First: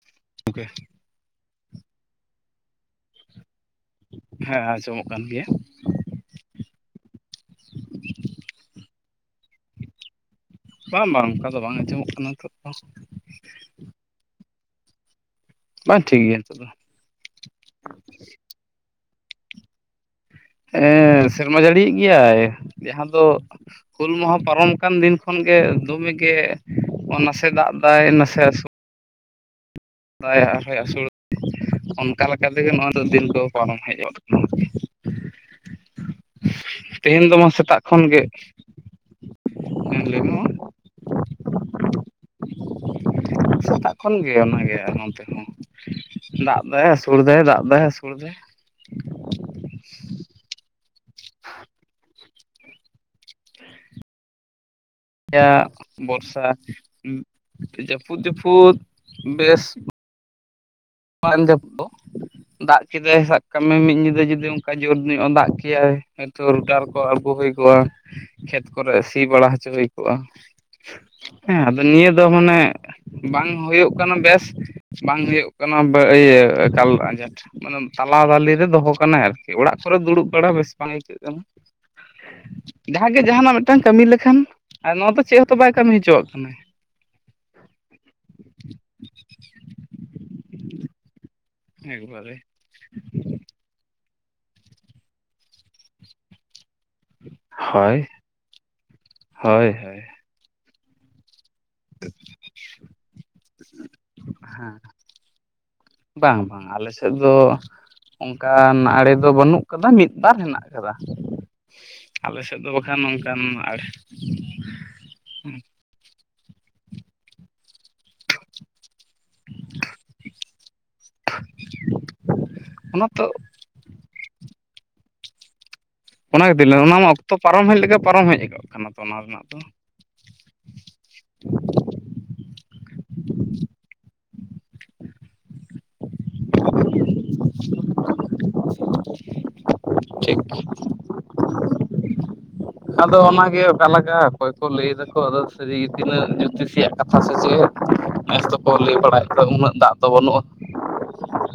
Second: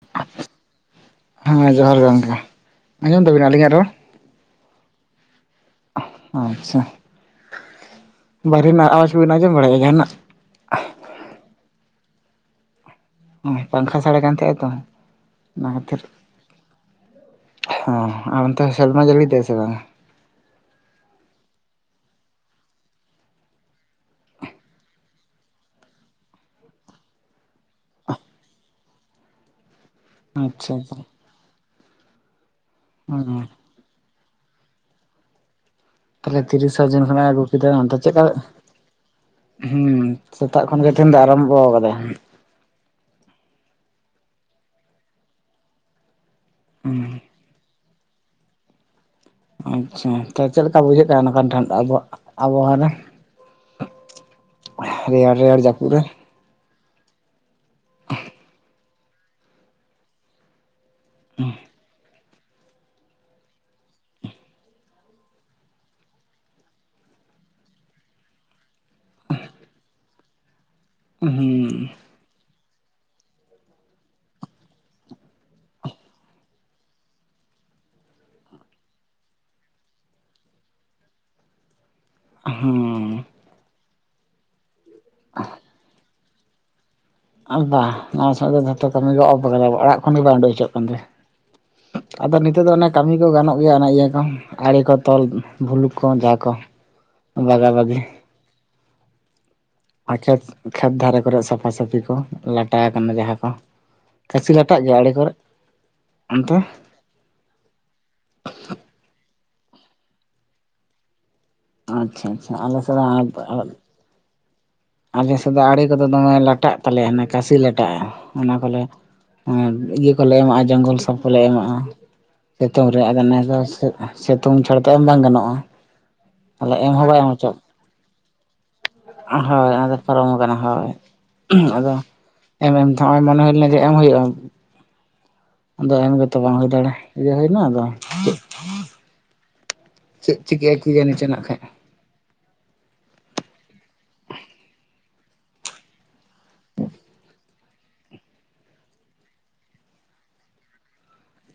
[unintelligible] ᱦᱮᱸ ᱡᱚᱦᱟᱨ ᱜᱮ ᱜᱚᱢᱠᱮ᱾ ᱟᱸᱡᱚᱢ ᱛᱟᱵᱤᱱ ᱟᱹᱞᱤᱧᱟᱜ ᱨᱚᱲ? ᱦᱮᱸ ᱟᱸᱡᱚᱢᱚᱜ ᱠᱟᱱ ᱜᱮᱭᱟ ᱾ ᱟᱪᱪᱷᱟ᱾ ᱵᱟᱨᱦᱮ ᱨᱮᱱᱟᱜ ᱟᱣᱟᱡᱽ ᱵᱮᱱ ᱟᱸᱡᱚᱢ ᱵᱟᱲᱟᱭᱮᱫᱼᱟ ᱡᱟᱦᱟᱸᱱᱟᱜ? ᱵᱟᱝ ᱵᱟᱝ, ᱚᱱᱠᱟ ᱫᱚ ᱵᱟᱝ ᱟᱸᱡᱚᱢᱚᱜ ᱠᱟᱱᱟ ᱛᱚ᱾ ᱱᱚᱼᱚᱭ ᱯᱟᱝᱠᱷᱟ ᱥᱟᱰᱮ ᱠᱟᱱ ᱛᱟᱦᱮᱸᱼᱟ ᱛᱚ ᱚᱱᱟ ᱠᱷᱟᱹᱛᱤᱨ ᱵᱟᱝ ᱴᱷᱤᱠ ᱜᱮᱭᱟ ᱱᱤᱛᱚᱜ ᱫᱚ ᱦᱟᱸ ᱟᱨ ᱚᱱᱛᱮ, ᱥᱮᱨᱢᱟ ᱡᱟᱹᱲᱤᱭ ᱮᱫᱟᱭ ᱥᱮ ᱵᱟᱝ? ᱦᱮᱸ, ᱥᱮᱨᱢᱟ ᱡᱟᱹᱲᱤᱭᱮᱫ ᱜᱮᱭᱟᱭ ᱡᱟᱦᱟᱸ ᱫᱚ ᱦᱩᱞ ᱢᱟᱦᱟᱸ ᱯᱟᱨᱚᱢ ᱟᱱᱟᱱ ᱫᱤᱱ ᱠᱷᱚᱱᱜᱮ, ᱫᱚᱢᱮ ᱜᱮ ᱱᱟᱥᱮ ᱫᱟᱜ ᱫᱟᱭ ᱱᱟᱥᱮ ᱟᱥᱳ ᱫᱟᱭ ᱟᱨ ᱟᱪᱪᱷᱟ ᱦᱚᱸ ᱟᱪᱪᱷᱟ ᱟᱥᱳᱲ, ᱚᱱᱠᱟ ᱞᱮᱠᱟ ᱛᱮᱜᱮ ᱱᱚᱣᱟ ᱫᱚ ᱫᱤᱱ ᱫᱚ ᱦᱩᱸ ᱯᱟᱨᱚᱢ ᱦᱮᱡ ᱟᱠᱟᱱᱟ ᱛᱟᱦᱚᱞᱮ ᱛᱤᱨᱤᱥᱟ ᱡᱩᱱ ᱛᱮᱦᱮᱧ ᱠᱷᱚᱱᱟᱜ ᱫᱚ ᱟᱹᱜᱩ ᱢᱟ ᱠᱮᱫᱟ, ᱥᱮᱛᱟᱜ ᱦᱟᱱᱛᱮ ᱠᱷᱚᱱ ᱜᱮ ᱪᱮᱫᱠᱟ ᱦᱩᱸ ᱞᱟᱹᱭ ᱢᱮ ᱥᱮᱛᱟᱜ ᱠᱷᱚᱱ ᱜᱮ ᱛᱤᱦᱤᱱ ᱫᱚ ᱟᱨᱟᱢᱵᱷᱚ ᱟᱠᱟᱫᱟᱭ᱾ ᱥᱮᱛᱟᱜ ᱠᱷᱚᱱ ᱜᱮ ᱚᱱᱟᱜᱮ ᱱᱚᱱᱛᱮᱦᱚᱸ ᱫᱟᱜ ᱫᱟᱜ ᱦᱩᱸ ᱟᱹᱥᱩᱲ ᱮᱫᱟ ᱫᱟᱜ ᱮᱫᱟ ᱟᱹᱥᱩᱲ ᱫᱟᱭ᱾ ᱟᱪᱪᱷᱟ ᱛᱚ ᱪᱮᱫ ᱞᱮᱠᱟ ᱵᱩᱡᱷᱟᱹᱜ ᱠᱟᱱᱟ, ᱱᱚᱝᱠᱟᱱ [unintelligible] ᱟᱵᱚᱣᱟᱜ ᱟᱵᱚᱣᱟᱜ ᱨᱮ? [inaudible] ᱨᱮᱭᱟᱲ ᱭᱟ ᱨᱮᱭᱟᱲ ᱡᱟᱹᱯᱩᱫ ᱨᱮ ᱵᱚᱨᱥᱟ ᱡᱟᱹᱯᱩᱫ ᱡᱟᱹᱯᱩᱫ, ᱵᱮᱥ [unintelligible] ᱫᱟᱜ ᱠᱮᱫᱟᱭ ᱥᱟᱵ ᱠᱟᱜ ᱢᱮ ᱢᱤᱫ ᱧᱤᱫᱟᱹ ᱡᱩᱫᱤ ᱚᱱᱠᱟ ᱡᱳᱨ ᱧᱚᱜ ᱫᱟᱜ ᱠᱮᱭᱟᱭ, ᱦᱚᱭᱛᱚ ᱨᱩᱴᱟᱨ ᱠᱚ ᱟᱹᱜᱩ ᱦᱩᱭ ᱠᱚᱼᱟ, ᱠᱷᱮᱛ ᱠᱚᱨᱮ ᱥᱤ ᱵᱟᱲᱟ ᱦᱚᱪᱚ ᱦᱩᱭ ᱠᱚᱜᱼᱟ᱾ ᱦᱮᱸ ᱟᱫᱚ ᱦᱩᱸ ᱱᱤᱭᱟᱹ ᱫᱚ ᱢᱟᱱᱮ, ᱵᱟᱝ ᱦᱩᱭᱩᱜ ᱠᱟᱱᱟ ᱵᱮᱥ ᱵᱟᱝ ᱦᱩᱭᱩᱜ ᱠᱟᱱᱟ ᱤᱭᱟᱹ ᱮᱠᱟᱞ ᱟᱸᱡᱷᱟᱴ᱾ ᱢᱟᱱᱮ ᱛᱟᱞᱟ ᱫᱟᱞᱤ ᱨᱮ ᱫᱚᱦᱚ ᱠᱟᱱᱟᱭ ᱟᱨᱠᱤ, ᱚᱲᱟᱜ ᱠᱚᱨᱮ ᱫᱩᱲᱩᱵ ᱵᱟᱲᱟ ᱵᱮᱥ ᱵᱟᱝ ᱟᱹᱭᱠᱟᱹᱜ ᱠᱟᱱᱟ᱾ ᱡᱟᱦᱟᱸ ᱜᱮ ᱦᱩᱸ ᱡᱟᱦᱟᱱᱟᱜ ᱢᱤᱫᱴᱟᱝ ᱠᱟᱹᱢᱤ ᱞᱮᱠᱷᱟᱱ, ᱱᱚᱣᱟ ᱫᱚ ᱪᱮᱫ ᱦᱚᱸᱛᱚ ᱵᱟᱭ ᱠᱟᱹᱢᱤ ᱦᱚᱪᱚᱼᱟᱜ ᱠᱟᱱᱟᱭ᱾ ᱟ ᱵᱟᱝ ᱱᱚᱣᱟ ᱥᱟᱜ ᱜᱮ ᱡᱚᱛᱚ ᱠᱟᱹᱢᱤ ᱜᱮ ᱚᱯ ᱠᱟᱫᱟ ᱾ᱚᱲᱟᱜ ᱠᱷᱚᱱ ᱜᱮ ᱵᱟᱝ ᱩᱰᱩᱠ ᱦᱚᱪᱚᱜ ᱠᱟᱱ ᱛᱮ᱾ ᱟᱫᱚ ᱮᱠᱵᱟᱨᱮ ᱱᱤᱛᱚᱜ ᱫᱚ ᱚᱱᱮ ᱠᱟᱹᱢᱤ ᱠᱚ ᱜᱟᱱᱚᱜ ᱜᱮᱭᱟ, ᱚᱱᱮ ᱤᱭᱟᱹ ᱠᱚ ᱟᱸᱲᱮ ᱠᱚ ᱛᱚᱞ ᱵᱷᱩᱞᱩᱠ ᱠᱚ ᱡᱟ ᱠᱚ ᱵᱟᱜᱟ ᱵᱟᱜᱤ᱾ ᱦᱳᱭ [unintelligible] ᱦᱳᱭ ᱦᱳᱭ ᱟᱪᱪᱷᱟ ᱠᱷᱮᱛ ᱫᱷᱟᱨᱮ ᱠᱚᱨᱮ ᱥᱟᱯᱷᱟ ᱥᱟᱹᱯᱷᱤ ᱠᱚ ᱞᱟᱸᱴᱟ ᱟᱠᱟᱱᱟ ᱡᱟᱦᱟᱸ ᱠᱚ᱾ ᱠᱟᱹᱥᱤ ᱦᱮᱸ ᱞᱟᱸᱴᱟᱜ ᱜᱮᱭᱟ ᱟᱲᱮ ᱠᱚᱨᱮ? ᱵᱟᱝ ᱚᱱᱛᱮ ᱵᱟᱝ ᱟᱞᱮ ᱥᱮᱫ ᱥᱮᱫ ᱫᱚ ᱚᱱᱠᱟᱱ ᱟᱲᱮ ᱫᱚ ᱵᱟᱹᱱᱩᱜ ᱠᱟᱫᱟ, ᱢᱤᱫᱵᱟᱨ ᱦᱮᱱᱟᱜ ᱟᱠᱟᱫᱟ᱾ ᱟᱞᱮ ᱥᱮᱫ ᱫᱚ ᱵᱟᱠᱷᱟᱱ ᱱᱚᱝᱠᱟᱱ ᱟᱲᱮ ᱟᱞᱮ ᱥᱮᱫ ᱫᱚ ᱟᱲᱮ ᱠᱚᱫᱚ ᱫᱚᱢᱮ ᱞᱟᱴᱟᱜ ᱛᱟᱞᱮᱭᱟ ᱱᱮᱠᱟ ᱥᱤ ᱞᱟᱴᱟᱜᱼᱟ᱾ ᱚᱱᱟ ᱠᱚᱞᱮ ᱟᱨ ᱤᱭᱟᱹ ᱠᱚᱞᱮ ᱮᱢᱟᱜᱼᱟ ᱡᱚᱝᱜᱚᱞ ᱥᱟᱯ ᱠᱚᱞᱮ ᱮᱢᱟᱜᱼᱟ, ᱥᱤᱛᱩᱝ ᱨᱮ ᱚᱱᱟ ᱟᱫᱚ ᱛᱚ ᱱᱮᱥ ᱫᱚ ᱥᱤᱛᱩᱝ ᱪᱷᱟᱲ ᱛᱟᱭᱚᱢ ᱵᱟᱝ ᱜᱟᱱᱚᱜᱼᱟ᱾ ᱚᱱᱟ ᱜᱮᱛᱚ ᱛᱟᱦᱚᱞᱮ [unintelligible] ᱮᱢ ᱚᱱᱟ ᱦᱚᱸ ᱢᱟ ᱵᱟᱭ ᱮᱢ ᱚᱠᱛᱚ ᱦᱚᱪᱚᱜ ᱯᱟᱨᱚᱢ ᱦᱮᱡ ᱞᱮᱠᱟ ᱯᱟᱨᱚᱢ ᱦᱮᱡ ᱠᱟᱱᱟ᱾ ᱛᱚ ᱚᱱᱟ ᱨᱮᱱᱟᱜ ᱫᱚ ᱦᱳᱭ ᱚᱱᱟᱫᱚ ᱯᱟᱨᱚᱢ ᱠᱟᱱᱟ ᱦᱳᱭ᱾ ᱟᱫᱚ ᱮᱢ ᱮᱢ ᱛᱮᱦᱚᱸ ᱱᱚᱜᱼᱚᱭ ᱢᱚᱱᱮ ᱦᱩᱭ ᱞᱮᱱᱟ ᱡᱮ ᱮᱢ ᱦᱩᱭᱩᱜᱼᱟ᱾ ᱟᱫᱚ ᱮᱢ ᱜᱮᱛᱚ ᱵᱟᱝ ᱦᱩᱭ ᱫᱟᱲᱮᱭᱟᱜᱼᱟ, ᱤᱭᱟᱹ ᱦᱩᱭᱱᱟ ᱟᱫᱚ᱾ ᱪᱮᱫ ᱴᱷᱤᱠ, ᱪᱤᱠᱟᱹᱜᱼᱟ ᱠᱤ ᱡᱟᱹᱱᱤ ᱪᱚ ᱱᱟᱜ ᱠᱷᱟᱡ ᱟᱫᱚ ᱚᱱᱟᱜᱮ ᱚᱠᱟ ᱞᱟᱜᱟᱜᱼᱟ ᱚᱠᱚᱭ ᱠᱚ ᱞᱟᱹᱭ ᱫᱟᱠᱚ ᱟᱫᱚ ᱥᱟᱹᱨᱤᱜᱮ ᱛᱤᱱᱟᱹᱜ ᱡᱳᱛᱤᱥᱤᱭ ᱨᱮᱭᱟᱜ ᱠᱟᱛᱷᱟ ᱥᱮ ᱪᱮᱫ, ᱱᱮᱥ ᱫᱚᱠᱚ ᱞᱟᱹᱭ ᱵᱟᱲᱟᱭᱮᱫ ᱠᱚ ᱩᱱᱟᱹᱜ ᱫᱟᱜ ᱫᱚ ᱵᱟᱹᱱᱩᱜᱼᱟ᱾ [inaudible]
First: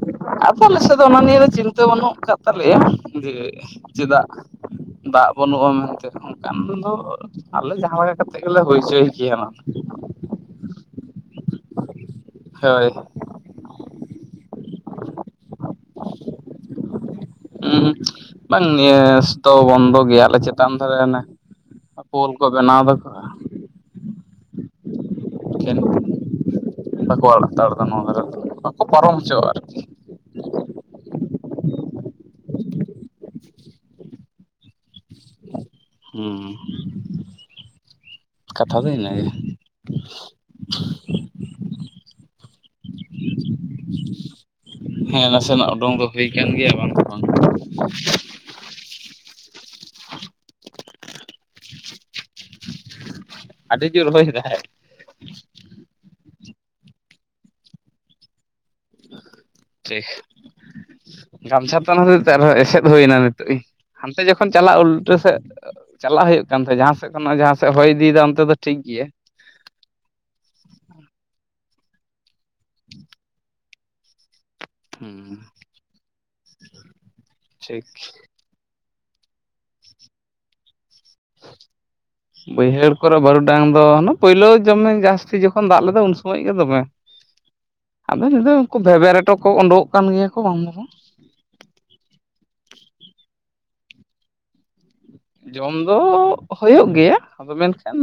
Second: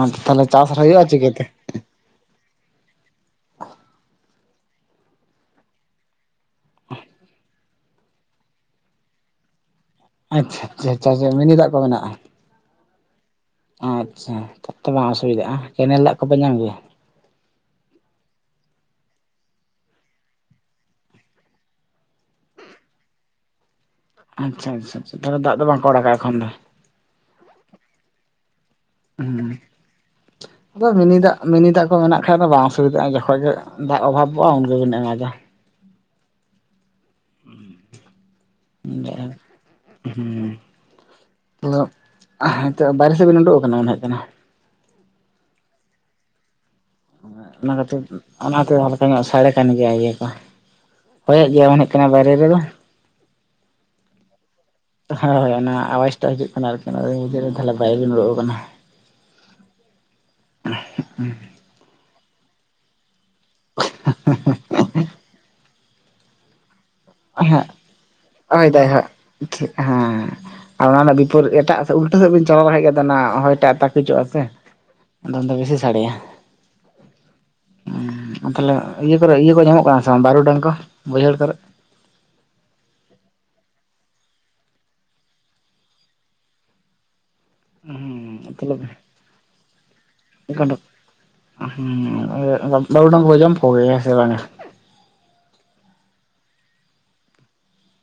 ᱚ ᱛᱟᱦᱚᱞᱮ ᱪᱟᱥ ᱦᱩᱭᱩᱜᱼᱟ ᱪᱤᱠᱟᱹᱛᱮ? ᱛᱚ ᱵᱟᱹᱱᱩᱜ ᱟᱠᱟᱫ ᱛᱟᱞᱮᱭᱟ ᱡᱮ ᱪᱮᱫᱟᱜ ᱫᱟᱜ ᱵᱟᱹᱱᱩᱜᱼᱟ ᱢᱮᱱᱛᱮ ᱦᱚᱸ ᱠᱷᱟᱱ ᱫᱚ ᱟᱞᱮ ᱡᱟᱦᱟᱸ ᱞᱮᱠᱟ ᱠᱟᱛᱮᱜ ᱜᱮᱞᱮ ᱦᱩᱭ ᱦᱚᱪᱚᱭ ᱜᱮᱭᱟᱱᱟᱜ᱾ ᱟᱪᱪᱷᱟ ᱟᱪᱷᱟ, ᱢᱤᱱᱤ ᱫᱟᱜ ᱠᱚ ᱢᱮᱱᱟᱜᱼᱟ? ᱦᱳᱭ, ᱟᱪᱪᱷᱟ ᱛᱚ ᱵᱟᱝ ᱚᱥᱩᱵᱤᱫᱟᱜᱼᱟ ᱾ ᱠᱮᱱᱮᱞ ᱫᱟᱜ ᱠᱚᱯᱮ ᱧᱟᱢ ᱜᱮᱭᱟ? ᱩᱸ ᱵᱟᱝ ᱱᱮᱥ ᱫᱚ ᱵᱚᱱᱫᱚ ᱜᱮᱭᱟᱞᱮ ᱪᱮᱛᱟᱱ ᱫᱷᱟᱨᱮ ᱚᱱᱮ ᱯᱳᱞ ᱠᱚ ᱵᱮᱱᱟᱣ ᱫᱟᱠᱚ᱾ ᱟᱪᱪᱷᱟ ᱟᱪᱷᱟᱷᱟ ᱾ ᱮᱠᱷᱟᱱ ᱵᱟᱠᱚ ᱟᱲᱟᱜᱼᱫᱟ ᱱᱚᱣᱟ ᱵᱟᱠᱚ ᱯᱟᱨᱚᱢ ᱦᱚᱪᱚᱼᱟ ᱦᱩᱸ ᱟᱨᱠᱤ᱾ [inaudible] ᱟᱫᱚ ᱢᱤᱱᱤ ᱫᱟᱜ ᱢᱤᱱᱤ ᱫᱟᱜ ᱠᱚ ᱢᱮᱱᱟᱜ ᱠᱷᱟ ᱫᱚ ᱵᱟᱝ ᱥᱩᱵᱤᱫᱟᱜᱼᱟ, ᱡᱚᱠᱷᱚᱪ ᱜᱮ ᱫᱟᱜ ᱚᱵᱷᱟᱵᱚᱜᱼᱟ ᱩᱱᱜᱮᱵᱤᱱ ᱮᱢᱟᱫᱟ᱾ ᱦᱩᱸ, ᱠᱟᱛᱷᱟ ᱫᱚ ᱦᱩᱸ ᱤᱱᱟᱹ ᱜᱮ᱾ ᱦᱮᱞᱳ, ᱦᱤᱛᱳᱜ ᱵᱟᱭᱨᱮ ᱥᱮᱫ ᱵᱮᱱ ᱩᱰᱩᱜ ᱟᱠᱟᱱᱟ ᱢᱚᱱᱮ ᱦᱩᱭᱩᱜ ᱠᱟᱱᱟ? ᱦᱮᱸ ᱱᱟᱥᱮᱱᱟᱜ ᱩᱰᱩᱝ ᱫᱚ ᱦᱩᱭ ᱠᱟᱱ ᱜᱮᱭᱟ ᱵᱟᱝ ᱵᱟᱝ ᱦᱮᱸ ᱚᱱᱟ ᱠᱷᱟᱹᱛᱤᱨ ᱚᱱᱟᱛᱮ ᱦᱟᱞᱠᱟ ᱧᱚᱜ ᱥᱟᱰᱮ ᱠᱟᱱ ᱜᱮᱭᱟ ᱤᱭᱟᱹ ᱠᱚ, ᱦᱚᱭᱮᱫ ᱜᱮᱭᱟ ᱢᱚᱱᱮ ᱦᱩᱭᱩᱜ ᱠᱟᱱᱟ ᱵᱟᱭᱨᱮ ᱨᱮᱫᱚ ᱾ ᱟᱹᱰᱤ ᱡᱳᱨ ᱦᱚᱭᱮᱫᱟᱭ ᱾ ᱦᱚᱭ ᱚᱱᱟ ᱟᱣᱟᱡᱽᱴᱟᱜ ᱦᱤᱡᱩᱜ ᱠᱟᱱᱟ ᱟᱨᱠᱤ ᱚᱱᱟ ᱵᱷᱤᱛᱤᱨ ᱨᱮ ᱛᱟᱦᱞᱮ ᱵᱟᱭᱨᱮ ᱵᱤᱱ ᱩᱰᱩᱝ ᱟᱠᱟᱱᱟ᱾ ᱴᱷᱤᱡ, ᱜᱟᱢᱪᱷᱟ ᱛᱮ ᱚᱱᱟᱛᱮ ᱟᱨᱦᱚᱸ ᱮᱥᱮᱫ ᱦᱩᱭᱱᱟ ᱱᱤᱛ᱾ ᱦᱟᱱᱛᱮ ᱡᱚᱠᱷᱚᱱ ᱪᱟᱞᱟᱜ ᱩᱞᱴᱟᱹ ᱥᱮᱫ ᱪᱟᱞᱟᱜ ᱦᱩᱭᱩᱜ ᱠᱟᱱ ᱛᱟᱦᱮᱸᱫ ᱡᱟᱦᱟᱸ ᱡᱟᱦᱟᱸᱥᱮᱫ ᱦᱚᱭ ᱤᱫᱤᱭᱟ ᱱᱚᱛᱮ ᱠᱷᱚᱱᱚᱱᱟᱜ ᱡᱟᱦᱟᱸ ᱥᱮᱫ ᱦᱚᱭ ᱤᱫᱤᱭᱮᱫᱟ ᱚᱱᱛᱮ ᱫᱚ ᱴᱷᱤᱠ ᱜᱮᱭᱟ᱾ ᱴᱷ ᱦᱮᱸ ᱟᱨ ᱚᱱᱟ ᱨᱮᱱᱟᱜ ᱵᱤᱯᱚᱫ ᱮᱴᱟᱜ ᱩᱞᱴᱟᱹ ᱥᱮᱫ ᱵᱮᱱ ᱪᱟᱞᱟᱣ ᱫᱟᱲᱮ ᱜᱮᱫᱟ ᱚᱱᱟ ᱦᱚᱭᱴᱟᱜ ᱮᱴᱟᱜ ᱦᱮᱡᱚᱜᱼᱟ ᱥᱮ, ᱟᱫᱚ ᱦᱩᱸ ᱩᱱᱤᱫᱚ ᱵᱮᱥᱤ ᱥᱟᱰᱮᱭᱟ᱾ ᱴᱷᱤᱠ ᱛᱟᱦᱚᱞᱮ ᱤᱭᱟᱹ ᱠᱚᱨᱮ ᱤᱭᱟᱹ ᱠᱚ ᱧᱟᱢᱚᱜ ᱠᱟᱱᱟ ᱥᱮ ᱵᱟᱝ ᱵᱟᱨᱩᱰᱟᱝ ᱠᱚ ᱵᱟᱹᱭᱦᱟᱹᱲ ᱠᱚᱨᱮ᱾ [inaudible] ᱵᱟᱹᱭᱦᱟᱹᱲ ᱠᱚᱨᱮ ᱵᱟᱹᱨᱩᱰᱟᱝ ᱫᱚ ᱯᱳᱭᱞᱳ ᱡᱚᱢᱮ ᱡᱟᱹᱥᱛᱤ ᱡᱚᱠᱷᱚᱱ ᱫᱟᱜ ᱞᱮᱫᱟ ᱩᱱ ᱥᱚᱢᱚᱭ ᱜᱮ ᱫᱚᱢᱮ᱾ ᱟᱫᱚ ᱦᱩᱸ ᱱᱤᱛᱚᱜ ᱩᱱᱠᱩ ᱛᱟᱦᱚᱞᱮ ᱵᱷᱮᱵᱮ ᱨᱮᱴᱚ ᱠᱚ, ᱩᱰᱩᱝ ᱠᱚ ᱠᱟᱱ ᱜᱮᱭᱟ ᱠᱚ ᱵᱟᱝ ᱫᱚ ᱵᱟᱝ ᱾ ᱦᱮᱸ ᱟᱫᱚ ᱵᱟᱨᱩᱜᱰᱟᱝ ᱠᱚ ᱡᱚᱢ ᱠᱚᱜᱮᱭᱟ ᱥᱮ ᱵᱟᱝᱜᱼᱟ? ᱡᱚᱢ ᱫᱚ ᱦᱩᱭᱩᱜ ᱜᱮᱭᱟ, ᱟᱫᱚ ᱢᱮᱱ ᱠᱷᱟᱱ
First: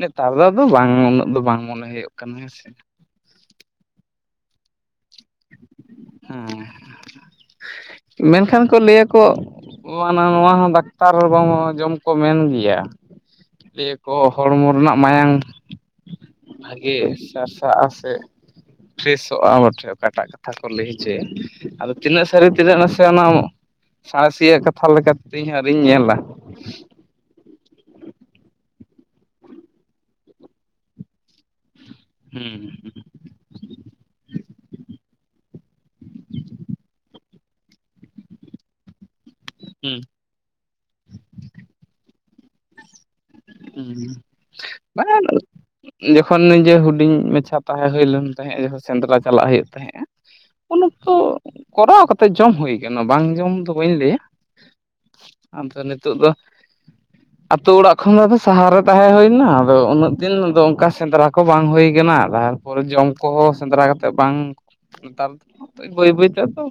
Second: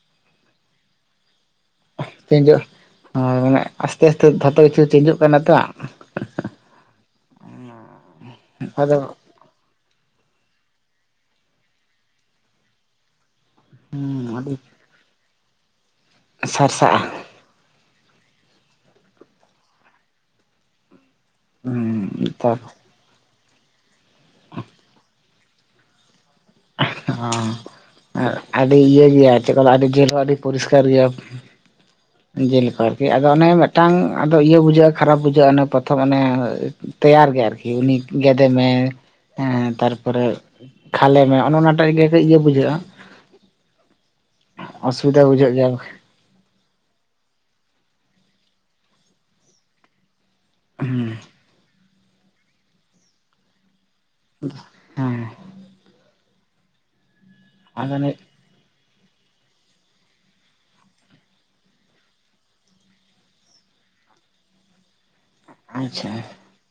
ᱱᱮᱛᱟᱨ ᱫᱚ ᱟᱫᱚ ᱵᱟᱝ ᱩᱱᱟᱹᱜ ᱫᱚ ᱵᱟᱝ ᱢᱚᱱᱮ ᱦᱩᱭᱩᱜ ᱠᱟᱱᱟ ᱛᱮᱦᱮᱧ ᱦᱮᱸ ᱫᱚ ᱥᱮ᱾ ᱦᱳᱭ ᱢᱟᱱᱮ ᱟᱥᱛᱮ ᱟᱥᱛᱮ ᱫᱷᱚᱛᱩ ᱠᱤᱪᱷᱩ ᱪᱮᱸᱡᱩᱜ ᱠᱟᱱᱟ ᱛᱚ ᱾ ᱦᱮᱸ ᱢᱮᱱᱠᱷᱟᱱ ᱠᱚ ᱟᱫᱚ ᱞᱟᱹᱭᱟ ᱠᱚ ᱚ ᱦᱟᱱᱟ ᱱᱚᱣᱟ ᱦᱚᱸ ᱰᱟᱠᱛᱟᱨ ᱵᱟᱝ ᱡᱚᱢ ᱠᱚ ᱢᱮᱱ ᱜᱮᱭᱟ ᱾ ᱞᱟᱹᱭᱟ ᱠᱚ ᱦᱩᱸ ᱟᱹᱰᱤ ᱦᱚᱲᱢᱚ ᱨᱮᱱᱟᱜ ᱢᱟᱭᱟᱝ ᱵᱷᱟᱜᱮ ᱥᱟᱨᱥᱟᱜᱼᱟ ᱥᱟᱨᱥᱟᱜᱼᱟ ᱥᱮ ᱯᱷᱨᱮᱥᱚᱜᱼᱟ ᱵᱚᱴᱷᱮ ᱚᱠᱟᱴᱟᱜ ᱠᱟᱛᱷᱟ ᱠᱚ ᱞᱟᱹᱭ ᱦᱚᱪᱚᱭᱟ ᱾ ᱦᱩᱸ ᱟᱫᱚ ᱛᱤᱱᱟᱹᱜ ᱥᱟᱹᱨᱤ ᱛᱟᱨ ᱛᱤᱱᱟᱹᱜ ᱱᱟᱥᱮ ᱚᱱᱟ ᱥᱟᱬᱮᱥᱤᱭᱟᱹᱟᱜ ᱠᱟᱛᱷᱟ ᱞᱮᱠᱟᱛᱮ ᱤᱧᱦᱚᱸ ᱟᱣᱨᱤᱧ ᱧᱮᱞᱟ ᱾ ᱦᱚᱸ ᱟᱨ ᱟᱹᱰᱤ ᱤᱭᱟᱹ ᱜᱮᱭᱟ ᱪᱮᱫ ᱞᱟᱹᱭᱟ ᱟᱹᱰᱤ ᱡᱮᱞ ᱦᱚᱸ ᱟᱹᱰᱤ ᱯᱚᱨᱤᱥᱠᱟᱨ ᱜᱮᱭᱟ᱾ ᱦᱩᱸ ᱡᱮᱞᱮᱠᱟ ᱟᱨᱠᱤ ᱟᱫᱚ ᱚᱱᱮ ᱢᱤᱫᱴᱟᱝ ᱤᱭᱟᱹ ᱵᱩᱡᱷᱟᱹᱜᱼᱟ ᱠᱷᱟᱨᱟᱯ ᱵᱩᱡᱷᱟᱹᱜᱼᱟ ᱚᱱᱮ ᱯᱨᱚᱛᱷᱚᱢ ᱚᱱᱮ ᱛᱮᱭᱟᱨ ᱜᱮ ᱟᱨᱠᱤ ᱩᱱᱤ ᱜᱮᱫᱮᱢᱮ ᱦᱮᱸ ᱦᱩᱸ ᱛᱟᱨᱯᱚᱨᱮ ᱠᱷᱟᱞᱮ ᱢᱮ ᱚᱱᱮ ᱚᱱᱟᱴᱟᱜ ᱜᱮ ᱠᱟᱹᱡ ᱤᱭᱟᱹ ᱵᱩᱡᱷᱟᱹᱜᱼᱟ ᱾ ᱦᱩᱸ ᱦᱩᱸ ᱚᱥᱩᱵᱤᱫᱟ ᱵᱩᱡᱷᱟᱹᱜ ᱜᱮᱭᱟ ᱾ ᱡᱚᱠᱷᱚᱱ ᱱᱤᱡᱮ ᱦᱩᱰᱤᱧ ᱢᱟᱪᱷᱟ ᱛᱟᱦᱮᱸ ᱦᱳᱭ ᱞᱮᱱ ᱛᱟᱦᱮᱸᱜ ᱡᱚᱠᱷᱚᱱ ᱥᱮᱸᱫᱽᱨᱟ ᱪᱟᱞᱟᱜ ᱦᱩᱭᱩᱜ ᱛᱟᱦᱮᱸᱜᱼᱟ ᱩᱱ ᱚᱠᱛᱚ ᱦᱮᱸ ᱠᱚᱨᱟᱣ ᱠᱟᱛᱮ ᱡᱚᱢ ᱦᱩᱭᱩᱭᱟ ᱠᱟᱱᱟ ᱵᱟᱝ ᱡᱚᱢ ᱫᱚ ᱵᱟᱹᱧ ᱞᱟᱹᱭᱟ ᱾ ᱦᱮᱸ ᱟᱫᱚ ᱱᱤᱛᱳᱜ ᱫᱚ ᱟᱹᱛᱩᱳ ᱚᱲᱟᱜ ᱠᱷᱚᱱ ᱫᱚ ᱟᱫᱚ ᱥᱟᱦᱟᱨᱮ ᱛᱟᱦᱮᱸ ᱦᱩᱭᱱᱟ ᱟᱫᱚ ᱩᱱᱟᱹᱜ ᱫᱤᱱ ᱟᱫᱚ ᱚᱱᱠᱟ ᱥᱮᱸᱫᱽᱨᱟ ᱠᱚ ᱵᱟᱝ ᱦᱩᱭ ᱠᱟᱱᱟ ᱛᱟᱦᱚᱞ ᱛᱟᱨᱯᱚᱨᱮ ᱡᱚᱢ ᱠᱚᱦᱚᱸ ᱥᱮᱸᱫᱽᱨᱟ ᱠᱟᱛᱮᱫ ᱵᱟᱝ ᱱᱮᱛᱟᱨ ᱫᱚ ᱟᱪᱪᱷᱟ ᱵᱟᱹᱭ ᱵᱟᱹᱭ ᱛᱮ ᱟᱫᱚ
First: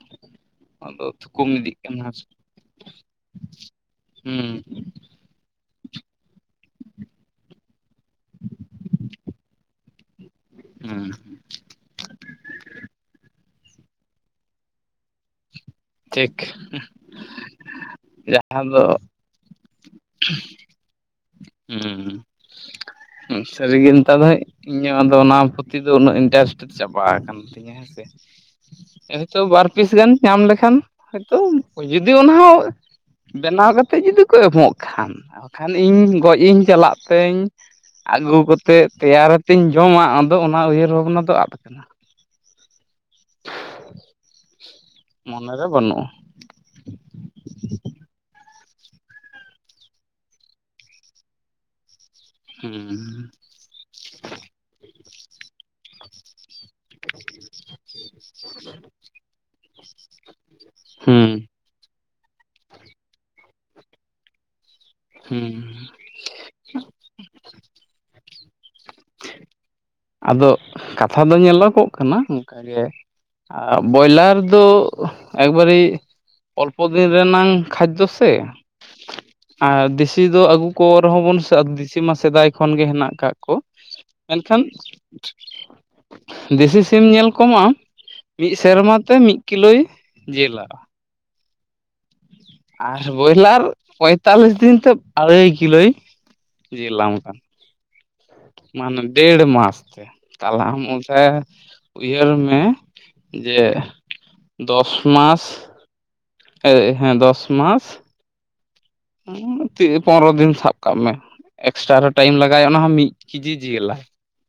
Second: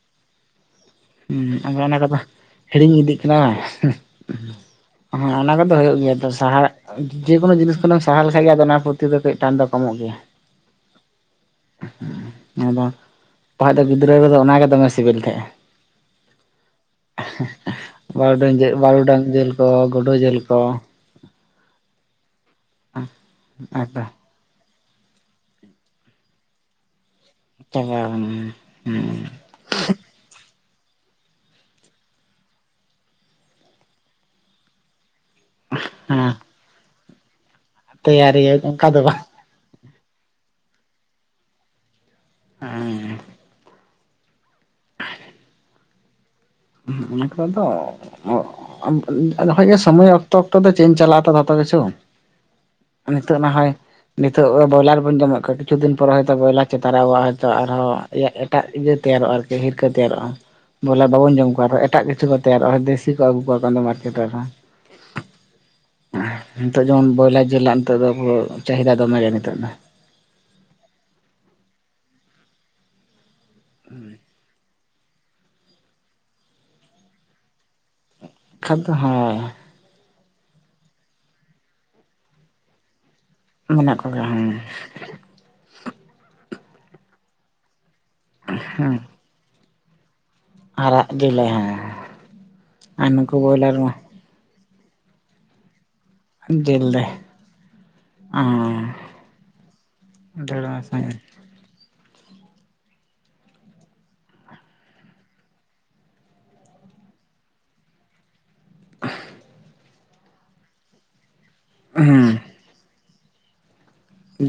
ᱟᱫᱚ ᱛᱷᱩᱠᱚᱢ ᱦᱮᱸ ᱤᱫᱤᱜ ᱟᱫᱚ ᱚᱱᱟ ᱠᱟᱱᱟ ᱠᱚᱫᱚ ᱦᱤᱲᱤᱧ ᱤᱫᱤᱜ ᱠᱟᱱᱟ ᱦᱩᱸ ᱾ ᱦᱮᱸ ᱟᱱᱟ ᱠᱚᱫᱚ ᱦᱩᱭᱜ ᱜᱮᱭᱟ ᱛᱚ ᱥᱟᱦᱟᱨ ᱡᱮ ᱠᱳᱱᱳ ᱡᱤᱱᱤᱥ ᱠᱷᱚᱱᱮᱢ ᱥᱟᱦᱟ ᱞᱮᱠᱷᱟᱱ ᱜᱮ ᱟᱫᱚ ᱚᱱᱟ ᱯᱨᱚᱛᱤ ᱫᱚ ᱠᱟᱹᱡ ᱴᱟᱱ ᱫᱚ ᱠᱚᱢᱚᱜ ᱜᱮᱭᱟ᱾ ᱦᱩᱸ ᱟᱫᱚ [unintelligible] ᱫᱚ ᱜᱤᱫᱽᱨᱟᱹ ᱨᱮᱫᱚ ᱚᱱᱟᱜᱮ ᱫᱚᱢᱮ ᱥᱤᱵᱤᱞ ᱛᱟᱦᱮᱸᱜᱼᱟ ᱾ [unintelligible] ᱦᱮᱸ ᱵᱟᱨᱩᱰᱟᱝ ᱡᱟᱦᱟᱸ ᱡᱮᱞ ᱫᱚ ᱵᱟᱨᱩᱰᱟᱝ ᱡᱮᱞ ᱠᱚ ᱜᱳᱰᱳ ᱡᱮᱞ ᱠᱚ ᱦᱩᱸ ᱥᱟᱹᱨᱜᱮ ᱟᱫᱚ ᱪᱟᱵᱟ ᱱᱤᱛᱚᱜ ᱫᱦᱟᱹᱵᱤᱡ ᱤᱧᱟᱹᱜ ᱫᱚ ᱚᱱᱟ ᱯᱩᱛᱷᱤ ᱫᱚ ᱩᱱᱟᱹᱜ ᱤᱱᱴᱟᱨᱮᱥᱴᱮᱰ ᱪᱟᱵᱟ ᱟᱠᱟᱱᱟ ᱾ ᱠᱟᱱ ᱛᱤᱧᱟᱹ ᱦᱮᱸᱥᱮ ᱠᱟᱱᱟ᱾ ᱮᱸ ᱦᱚᱭᱛᱚ ᱵᱟᱨ ᱯᱤᱥ ᱜᱟᱱ ᱧᱟᱢ ᱞᱮᱠᱷᱟᱱ ᱦᱚᱭᱛᱳ ᱡᱩᱫᱤ ᱚᱱᱟ ᱦᱚᱸ ᱵᱮᱱᱟᱣ ᱠᱟᱛᱮ ᱡᱩᱫᱤ ᱠᱚ ᱮᱢᱚᱜ ᱠᱷᱟᱱ ᱵᱟᱠᱷᱟᱱ ᱤᱧ ᱦᱮᱸ ᱜᱚᱡ ᱤᱧ ᱪᱟᱞᱟᱜ ᱛᱮᱧ ᱟᱹᱜᱩ ᱛᱮᱭᱟᱨᱤᱭᱟᱹᱧ ᱠᱟᱛᱮ ᱚᱱᱠᱟ ᱫᱚ ᱵᱟᱝ ᱛᱮᱭᱟᱨ ᱟᱛᱤᱧ ᱡᱚᱢᱟ ᱟᱫᱚ ᱚᱱᱟ ᱩᱭᱦᱟᱹᱨ ᱵᱷᱟᱵᱽᱱᱟ ᱫᱚ ᱟᱫ ᱟᱠᱟᱱᱟ ᱾ ᱦᱮᱸ ᱢᱚᱱᱮᱨᱮ ᱵᱟᱹᱱᱩᱜᱼᱟ ᱾ ᱚᱱᱠᱟ ᱫᱚ ᱟᱫᱚ ᱠᱷᱟᱡᱜᱮ ᱜᱮ ᱥᱚᱢᱚᱭ ᱚᱠᱛᱚ ᱚᱠᱛᱚ ᱫᱚ [inaudible] ᱪᱟᱞᱟᱜᱼᱟ ᱛᱚ ᱡᱚᱛᱚ ᱠᱤᱪᱷᱩ, ᱦᱩᱸ ᱱᱤᱛᱳᱜ ᱱᱟ ᱦᱚᱭ ᱱᱤᱛᱳᱜ ᱫᱚ ᱵᱚᱭᱞᱟᱨ ᱵᱚᱱ ᱡᱚᱢᱮᱫ ᱠᱚᱣᱟ ᱠᱤᱪᱷᱩ ᱫᱤᱱ ᱯᱚᱨᱮ ᱦᱚᱭᱛᱳ ᱵᱚᱭᱞᱟᱨ ᱪᱮᱛᱟᱨ ᱟᱵᱚ ᱦᱚᱭᱛᱚ ᱟᱨᱦᱚᱸ ᱮᱴᱟᱜ ᱤᱭᱟᱹ ᱛᱮᱭᱟᱨᱚᱜᱼᱟ ᱟᱨᱠᱤ ᱦᱤᱨᱠᱟᱹ ᱛᱮᱭᱟᱨᱚᱜᱼᱟ ᱵᱚᱞᱮ ᱦᱩᱸ ᱵᱟᱵᱚᱱ ᱡᱚᱢ ᱠᱚᱣᱟ ᱟᱨᱦᱚ ᱮᱴᱟᱜ ᱠᱤᱪᱷᱩ ᱠᱚ ᱛᱮᱭᱟᱨᱚᱜᱼᱟ ᱫᱮᱥᱤ ᱠᱚ ᱟᱹᱜᱩ ᱠᱚᱣᱟ ᱛᱟᱭᱚᱢ ᱫᱚ ᱢᱟᱨᱠᱮᱴ ᱨᱮ ᱟᱨᱦᱚᱸ, ᱦᱩᱸ ᱱᱤᱛᱚᱜ ᱡᱮᱢᱚᱱ ᱵᱚᱭᱞᱟᱨ ᱡᱤᱞᱟᱜ ᱱᱤᱛᱚᱜ ᱫᱚ ᱯᱩᱨᱟᱹ ᱪᱟᱦᱤᱫᱟ ᱫᱚᱢᱮ ᱜᱮ ᱱᱤᱛᱚᱜ ᱫᱚ ᱾ ᱟᱫᱚ ᱠᱟᱛᱷᱟ ᱫᱚ ᱧᱮᱞᱚᱜᱚᱜ ᱠᱟᱱᱟ ᱚᱱᱠᱟᱜᱮ ᱟ ᱵᱚᱭᱞᱟᱨ ᱫᱚ ᱮᱠᱵᱟᱨᱮ ᱚᱞᱯᱚ ᱫᱤᱱ ᱨᱮᱱᱟᱝ ᱠᱷᱟᱡᱽᱫᱚ ᱥᱮ ᱠᱷᱟᱡᱽᱫᱚ ᱦᱮᱸ ᱟᱨ ᱫᱮᱥᱤ ᱫᱚ ᱟᱹᱜᱩ ᱠᱚ ᱨᱮᱦᱚᱸ ᱵᱚᱱ ᱥᱮ ᱟᱫᱚ ᱫᱮᱥᱤ ᱢᱟ ᱥᱮᱫᱟᱭ ᱠᱷᱚᱱᱜᱮ ᱦᱮᱱᱟᱜ ᱟᱠᱟᱫ ᱠᱚ ᱢᱮᱱᱟᱜ ᱠᱚᱜᱮᱭᱟ ᱦᱮᱸ ᱢᱮᱱᱠᱷᱟᱱ ᱫᱮᱥᱤ ᱥᱤᱢ ᱧᱮᱞ ᱠᱚᱢ ᱟᱢ ᱢᱤᱫ ᱥᱮᱨᱢᱟ ᱛᱮ ᱢᱤᱫ -ᱤᱞᱚᱭ ᱡᱮᱞᱟ ᱟᱨᱟᱜ ᱡᱤᱞᱮ ᱦᱮᱸ ᱟᱨ ᱵᱚᱭᱞᱟᱨ ᱯᱚᱸᱭ ᱛᱟᱞᱤᱥ ᱫᱤᱱ ᱛᱮ ᱟᱲᱟᱹᱭ ᱠᱤᱞᱳᱭ ᱡᱤᱞ ᱞᱮ ᱡᱤᱞᱟᱢ ᱠᱟᱱ ᱦᱮᱸ ᱢᱟᱱᱮ ᱰᱮᱲ ᱢᱟᱥ ᱛᱮ ᱛᱟᱞᱦᱮ ᱫᱟᱹᱲ ᱟᱢ ᱢᱮᱥᱟᱭ ᱚᱱᱛᱮ ᱩᱭᱦᱟᱹᱨ ᱢᱮ ᱡᱮ ᱫᱚᱥ ᱢᱟᱥ ᱮ ᱦᱮᱸ ᱫᱚᱥ ᱢᱟᱥ [inaudible] ᱦᱚᱸ ᱯᱚᱱᱨᱚ ᱫᱤᱱ ᱥᱟᱵ ᱠᱟᱜ ᱢᱮ ᱮᱠᱥᱴᱨᱟ ᱨᱮ ᱴᱟᱭᱤᱢ ᱦᱮᱸ ᱞᱟᱜᱟᱭ ᱚᱱᱟ ᱦᱚᱸ ᱢᱤᱫ ᱠᱮᱡᱤ ᱡᱤᱞᱟ